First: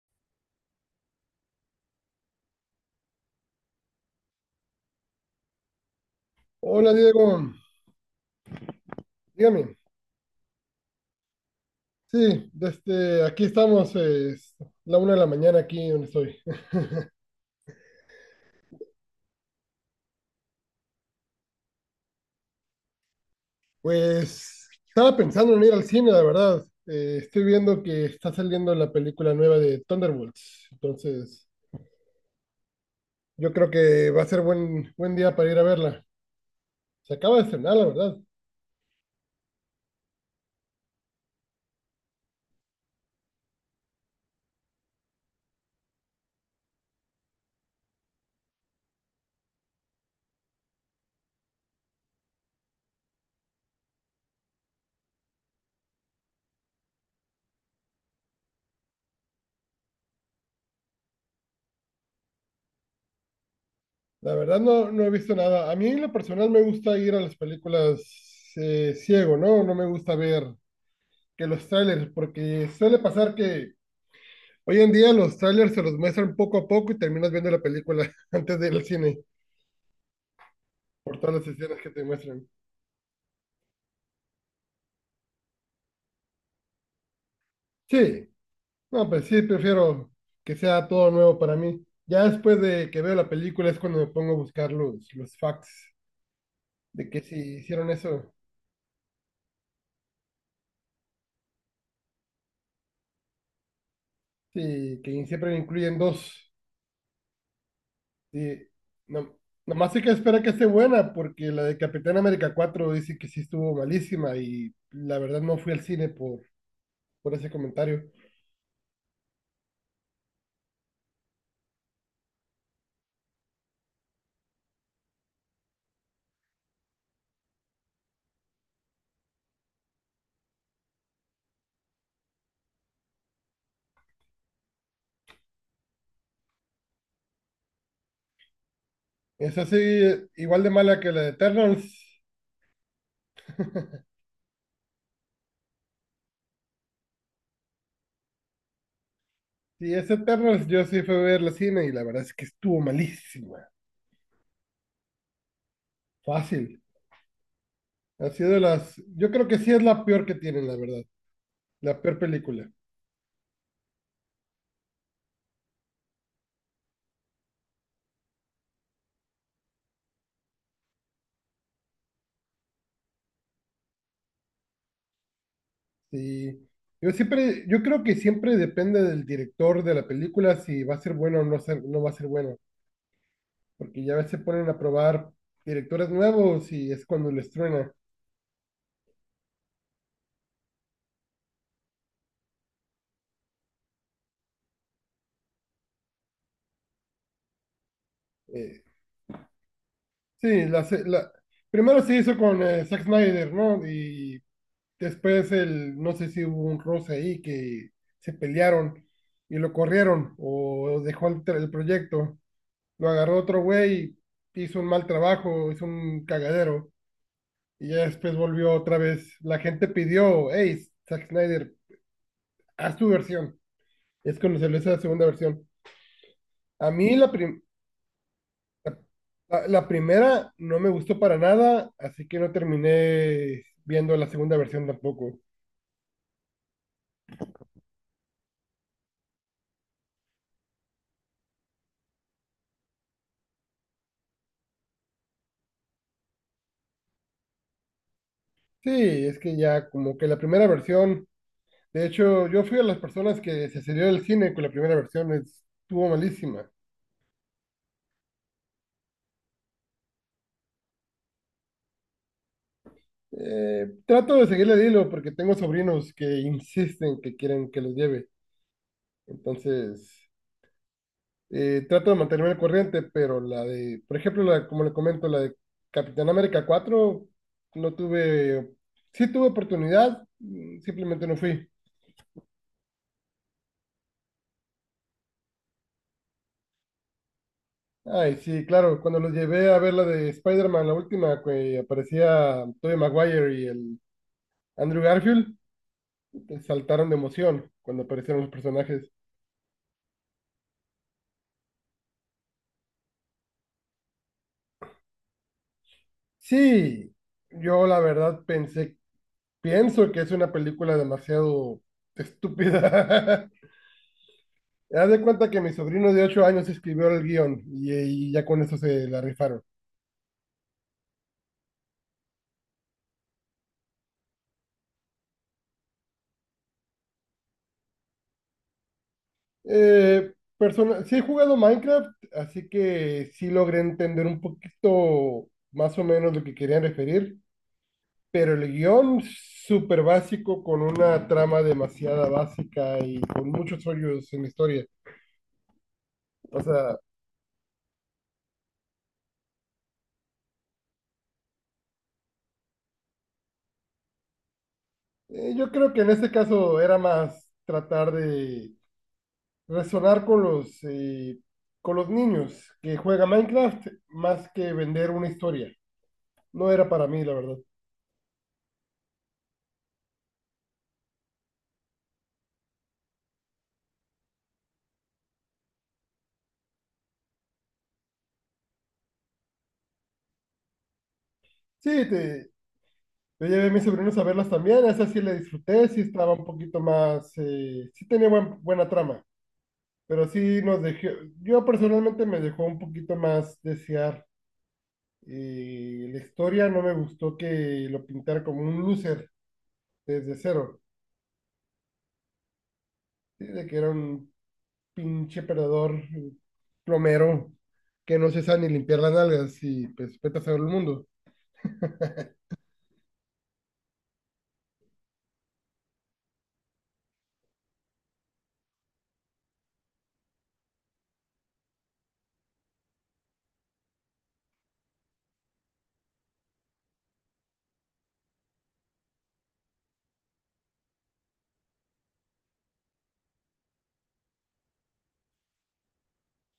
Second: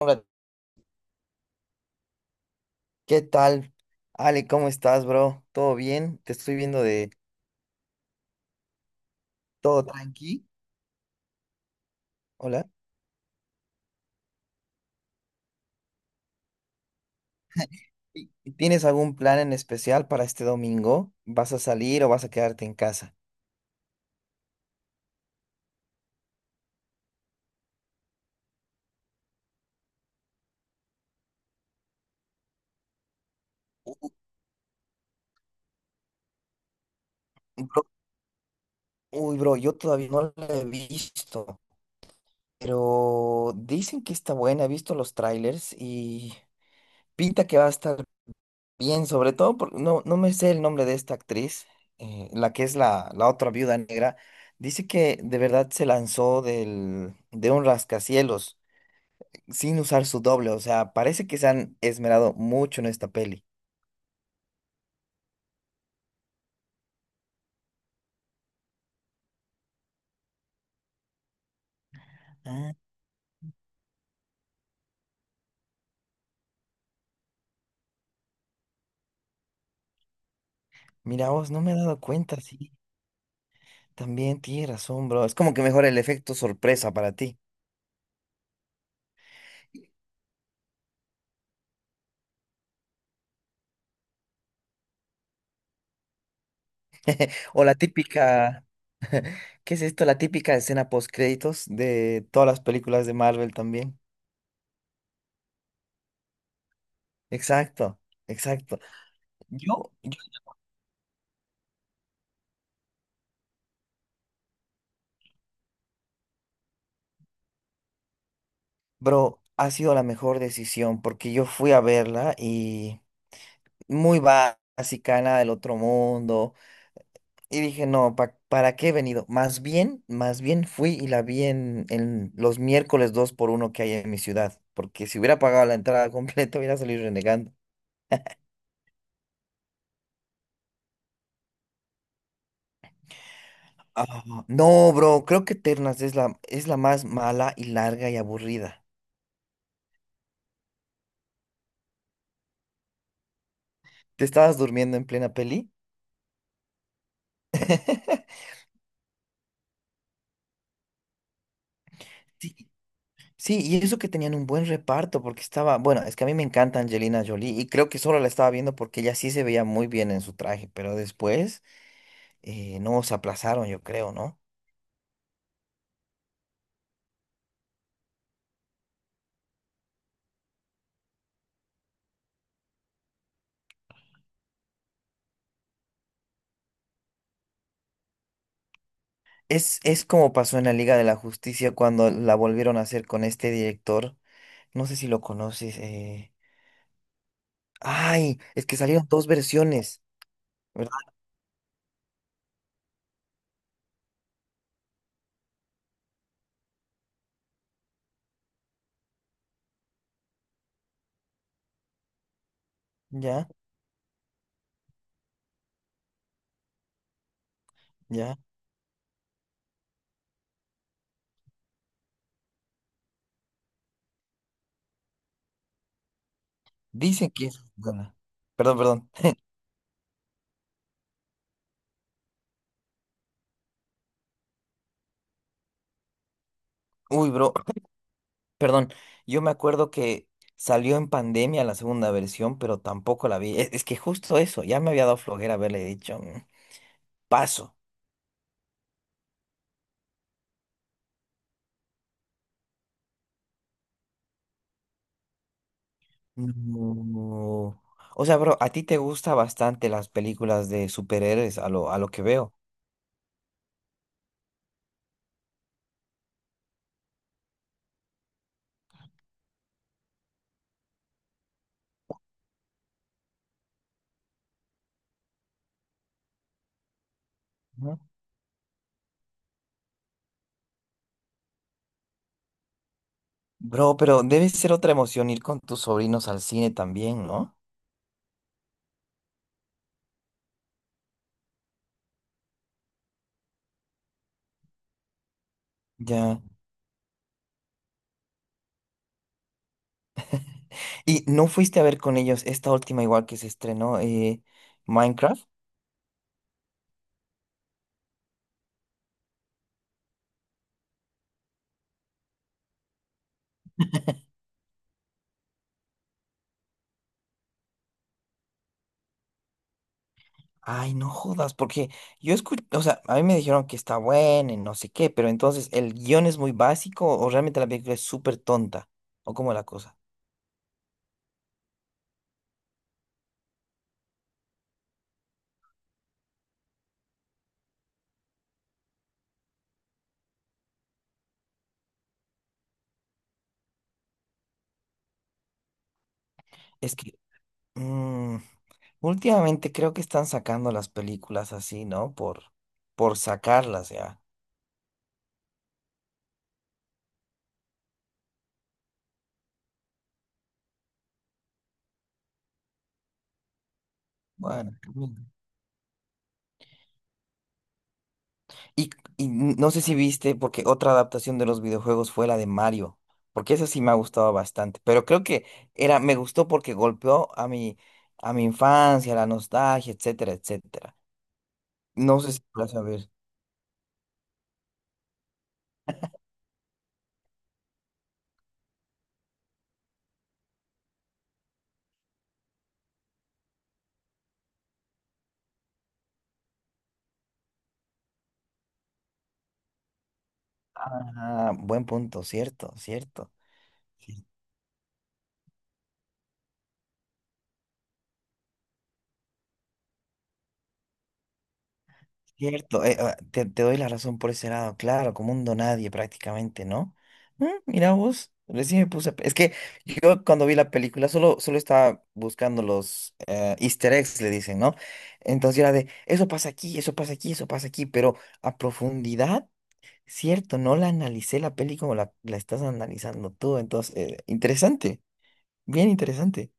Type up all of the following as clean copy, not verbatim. Hola, ¿qué tal? Ale, ¿cómo estás, bro? ¿Todo bien? Te estoy viendo Hola de Diego, dígame. todo tranqui. Sí, Hola. desde aquí estamos, es la una de la mañana aquí donde estoy. ¿Tienes algún plan en especial para este domingo? ¿Vas a salir o vas a quedarte en casa? Pues estaba pensando en ir al cine, la verdad. Estoy viendo que está saliendo la película nueva de Thunderbolts, entonces yo creo que va a ser buen día para ir a verla. Se acaba de estrenar, Bro, la verdad. uy, bro, yo todavía no la he visto, pero dicen que está buena. He visto los trailers y pinta que va a estar bien, sobre todo porque no me sé el nombre de esta actriz, la que es la otra viuda negra. Dice que de verdad se lanzó de un rascacielos sin usar su doble. O sea, parece que se han esmerado mucho en esta peli. La verdad no, no he visto nada. A mí en lo personal me gusta ir a las películas ciego, ¿no? No me gusta ver que los trailers, porque Ah, suele pasar que hoy en día los trailers se los muestran poco a poco y terminas viendo la película antes de ir al cine por mira todas las vos, no me he escenas que dado te cuenta, muestran. sí. También tienes razón, bro. Es como que mejora el efecto sorpresa para ti. Sí, no, pues sí, prefiero que sea todo nuevo para mí. Ya después de que veo la película es cuando me pongo a buscar los facts de que si O la hicieron eso, típica, ¿qué es esto? La típica escena post créditos de todas las películas de Marvel también. sí, que siempre incluyen dos. Exacto, Sí, exacto. no, Yo, nomás hay que esperar que esté buena porque la de Capitán América 4 dice que sí estuvo malísima y la verdad no fui al cine por ese comentario. Bro, ha sido la mejor decisión porque yo fui a verla y muy básica, nada del otro mundo. Y dije, no, ¿para qué he venido? Más bien fui y la vi en, los miércoles 2 por uno que hay en mi ciudad. Porque si hubiera pagado la entrada completa, hubiera salido renegando. Es así, igual de mala que la de Eternals. Ah, no, bro, creo que Ternas es la más mala y larga y aburrida. Y ese Eternals yo sí fui a ver la cine y la verdad es que estuvo malísima. ¿Te estabas durmiendo en plena peli? Fácil. Ha sido de las... Yo creo que sí es la peor que tienen, la verdad. La peor Sí, película. sí, y eso que tenían un buen reparto, porque estaba, bueno, es que a mí me encanta Angelina Jolie y creo que solo la estaba viendo porque ella sí se veía muy bien en su traje, pero después no se aplazaron, yo creo, ¿no? Sí. Yo siempre, yo creo que siempre depende del director de la película si va a ser bueno o no, no va a ser bueno. Porque ya a veces ponen a probar directores nuevos y es cuando les truena. Es como pasó en la Liga de la Justicia cuando la volvieron a hacer con este director, no sé si lo conoces, ay, es que Eh, salieron dos versiones, sí, ¿verdad? Primero se hizo con Zack Snyder, ¿no? Y después el, no sé si hubo un roce ahí que se pelearon y lo corrieron o dejó el proyecto. Lo agarró Ya, otro güey, hizo un mal trabajo, hizo un cagadero y ya después ya, volvió otra vez. La gente pidió, hey, Zack Snyder, haz tu versión. Es cuando se le hizo la segunda versión. A mí dicen que es buena. Perdón, perdón. La primera no me gustó para nada, así que no terminé viendo la segunda versión tampoco. Uy, bro. Perdón, yo me acuerdo que salió en pandemia la segunda versión, pero tampoco la vi. Es que justo eso, ya me había dado flojera haberle dicho, "Mm, paso." Sí, es que ya como que la primera versión. De hecho, yo fui a las personas que se salió del cine con la primera versión, estuvo malísima. No. O sea, bro, a ti te gustan bastante las películas de superhéroes, a lo, que veo. Trato de seguirle el hilo porque tengo sobrinos que insisten que quieren que los lleve. Entonces, trato de mantenerme al corriente, pero la de, por ejemplo, la, como le comento, la de Capitán América 4 no Ujú. tuve, sí tuve oportunidad, mm, simplemente no fui. Bro, pero debe ser otra emoción ir con tus sobrinos al cine también, ¿no? Ay, sí, claro, cuando los llevé a ver la de Spider-Man, la última, que aparecía Tobey Maguire y el Andrew Garfield. Ya. Saltaron de emoción cuando aparecieron los personajes. ¿Y no fuiste a ver con ellos esta última igual que se estrenó, Minecraft? Sí, yo la verdad pensé, pienso que es una película demasiado estúpida. Haz de cuenta que mi sobrino de 8 años escribió el guión y, ya con eso se la rifaron. Ay, no jodas, porque yo escuché, o sea, a mí me dijeron que está buena y no sé qué, pero entonces, ¿el guión es muy básico o realmente la película es súper tonta? ¿O cómo es la cosa? Sí he jugado Minecraft, así que sí logré entender un poquito más o menos lo que querían referir, pero el guión súper básico con una trama demasiada básica y con muchos hoyos en la historia. O Es sea, que mm, últimamente creo que están sacando las películas así, ¿no? Por sacarlas ya. Yo creo que en este caso era más tratar de resonar con con los niños que juegan Minecraft más que Bueno. vender Mm. una historia. No era para mí, la verdad. Y, y no sé si viste, porque otra adaptación de los videojuegos fue la de Mario, porque esa sí me ha gustado bastante, pero creo que era, me gustó porque golpeó a mi, infancia, la nostalgia, etcétera, etcétera. Sí, No sé si te, vas a ver. yo llevé a mis sobrinos a verlas también, esa sí la disfruté, sí estaba un poquito más, sí tenía buena trama, pero sí nos dejó, yo personalmente me dejó un poquito más desear. Eh, la historia no me gustó que lo pintara como un loser desde cero, Ah, buen punto, cierto, cierto. sí, de que era cier- un pinche perdedor, plomero, que no se sabe ni limpiar las nalgas y pues vete a saber el mundo. Cierto, te doy la razón por ese lado, claro, como un nadie prácticamente, ¿no? Mira vos, recién me puse... Es que yo cuando vi la película solo, estaba buscando los easter eggs, le dicen, ¿no? Entonces era de, eso pasa aquí, eso pasa aquí, eso pasa aquí, pero a profundidad, cierto, no la analicé la peli como la, estás analizando tú, entonces, interesante, bien interesante.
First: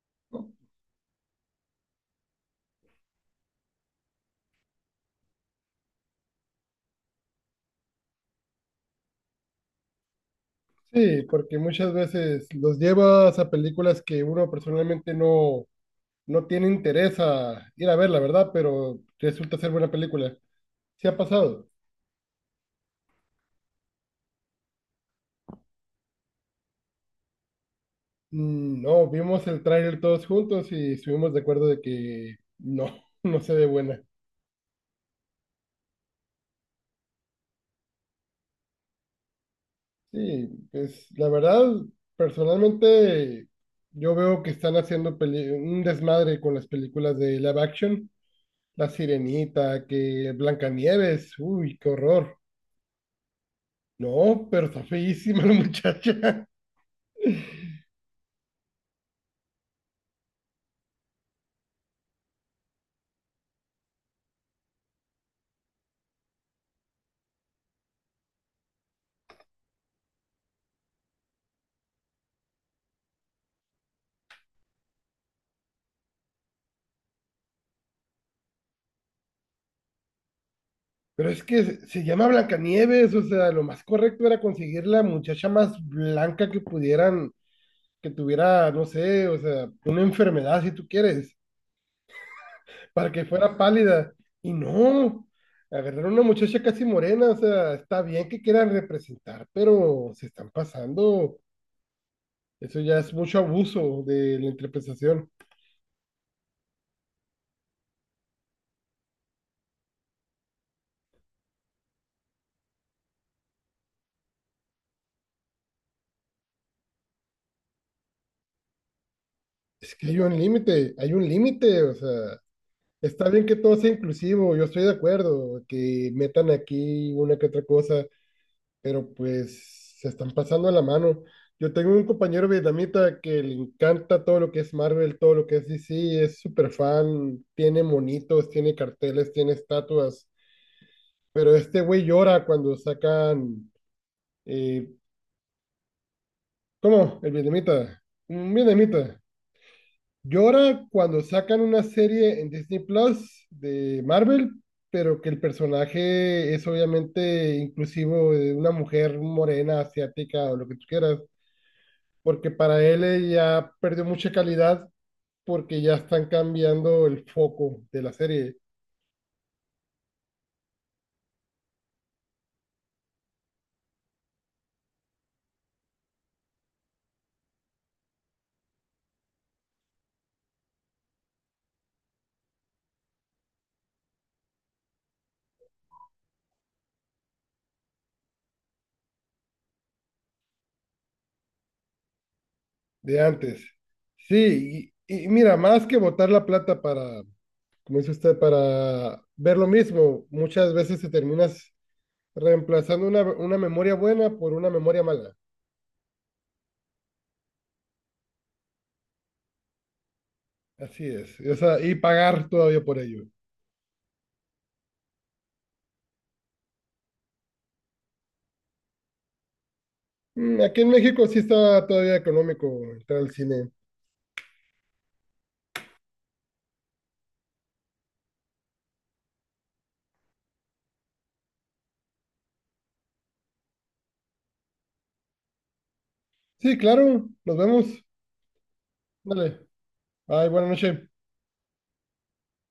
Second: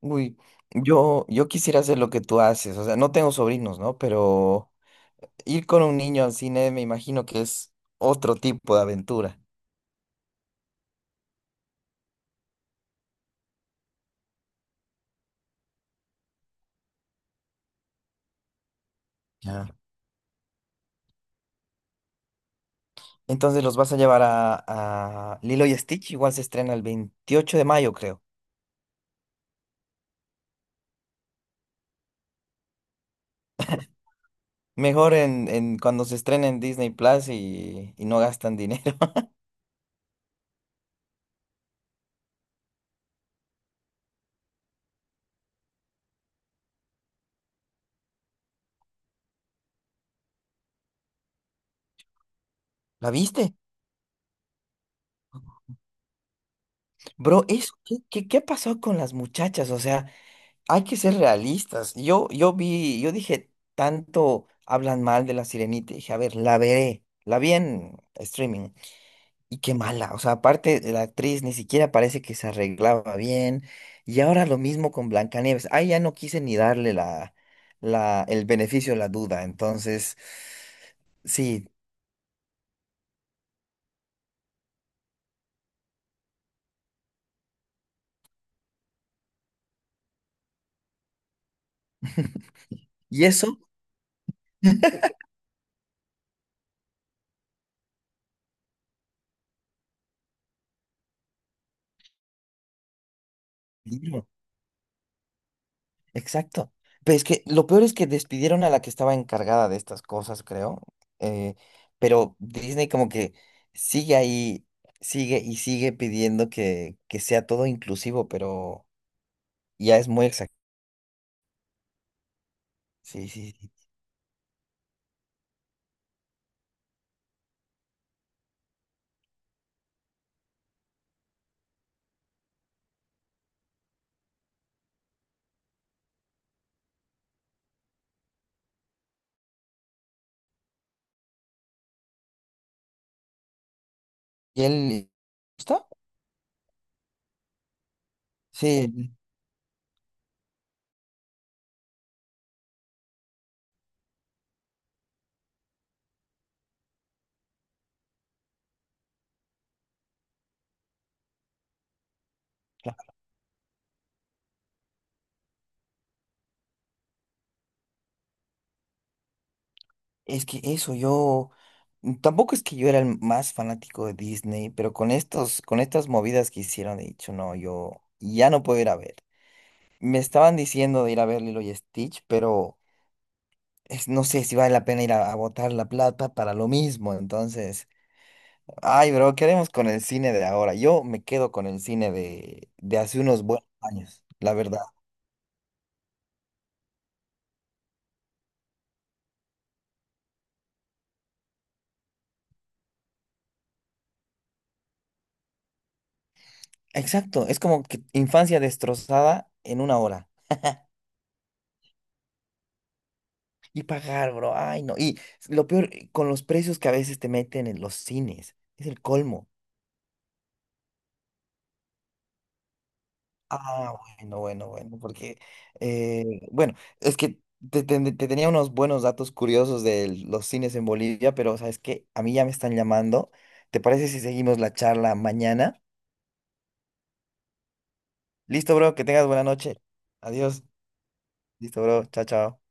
Uy, ¿No? yo quisiera hacer lo que tú haces, o sea, no tengo sobrinos, ¿no? Pero ir con un niño al cine me imagino que es otro tipo de aventura. Sí, porque muchas veces los llevas a películas que uno personalmente no, no tiene interés a ir a ver, la verdad, pero resulta Ya. ser buena película. ¿Sí ha pasado? Entonces los vas a llevar a, Lilo y Stitch, igual se estrena el 28 de mayo, creo. Mm, no, vimos el tráiler todos juntos y estuvimos de acuerdo de que no, no se ve buena. Mejor en cuando se estrena en Disney Plus y no gastan dinero. Sí, pues la verdad, personalmente yo veo que están haciendo un desmadre con las películas de live action. La Sirenita, que Blancanieves, uy, qué horror. ¿La viste? No, pero está feísima la muchacha. Bro, eso, ¿qué pasó con las muchachas? O sea, hay que ser realistas. yo vi, yo dije, tanto hablan mal de La Sirenita. Y dije, a ver, la veré. La vi en streaming. Y qué mala. O sea, aparte, la actriz ni siquiera parece que se arreglaba bien. Y ahora lo mismo con Blancanieves. Ahí ya no quise ni darle el beneficio de la duda. Entonces, Pero es que sí. Se llama Blancanieves, o sea, lo más correcto era conseguir la muchacha más blanca que pudieran, que tuviera, no sé, o sea, una enfermedad si tú quieres para que Y fuera eso. pálida. Y no, agarraron una muchacha casi morena, o sea, está bien que quieran representar, pero se están pasando. Eso ya es mucho abuso de la interpretación. Exacto. Pero es que lo peor es que despidieron a la que estaba encargada de estas cosas, creo. eh, pero Disney como que sigue ahí, sigue y sigue pidiendo que sea todo inclusivo, pero Es ya que es muy exacto. Hay un límite, o sea, Sí, está bien sí, que sí. todo sea inclusivo, yo estoy de acuerdo, que metan aquí una que otra cosa, pero pues se están pasando la mano. Yo tengo un compañero vietnamita que le encanta todo lo que es Marvel, todo lo que es DC, es súper fan, tiene monitos, tiene carteles, tiene estatuas, pero este güey llora cuando sacan, ¿Y eh, él gusta? ¿cómo? El vietnamita, un Sí, vietnamita, llora cuando sacan una serie en Disney Plus de Marvel, pero que el personaje es obviamente inclusivo de una mujer morena, asiática o lo que tú quieras porque para él ya perdió mucha calidad porque ya están cambiando el foco de la serie es que eso, yo tampoco es que yo era el más fanático de Disney, pero con estas movidas que hicieron, he dicho, no, yo ya no puedo ir a ver. Me estaban diciendo de ir a ver Lilo y Stitch, pero no sé si vale la pena ir a, botar la plata para lo mismo. Entonces, ay, bro, ¿qué haremos con el cine de ahora? Yo me quedo con el cine de hace de unos antes. buenos años, la verdad. Sí, y mira, más que botar la plata para, como dice usted, para ver lo mismo, muchas veces te terminas reemplazando una memoria buena por una memoria mala. Exacto, es como que infancia destrozada en una hora. Así es, o sea, y pagar todavía por ello. Y pagar, bro, ay, no. Y lo peor, con los precios que a veces te meten en los cines, es el colmo. Mm, aquí en México sí está todavía económico entrar al cine. Ah, bueno, bueno, bueno, porque, eh, bueno, es que te, te tenía unos buenos datos curiosos de los cines en Bolivia, pero sabes que a mí ya me están llamando. ¿Te parece si seguimos la charla mañana? Sí, claro, nos vemos. Listo, bro, que tengas buena Dale, noche. bye, Adiós. buena noche. Listo, bro. Chao, chao.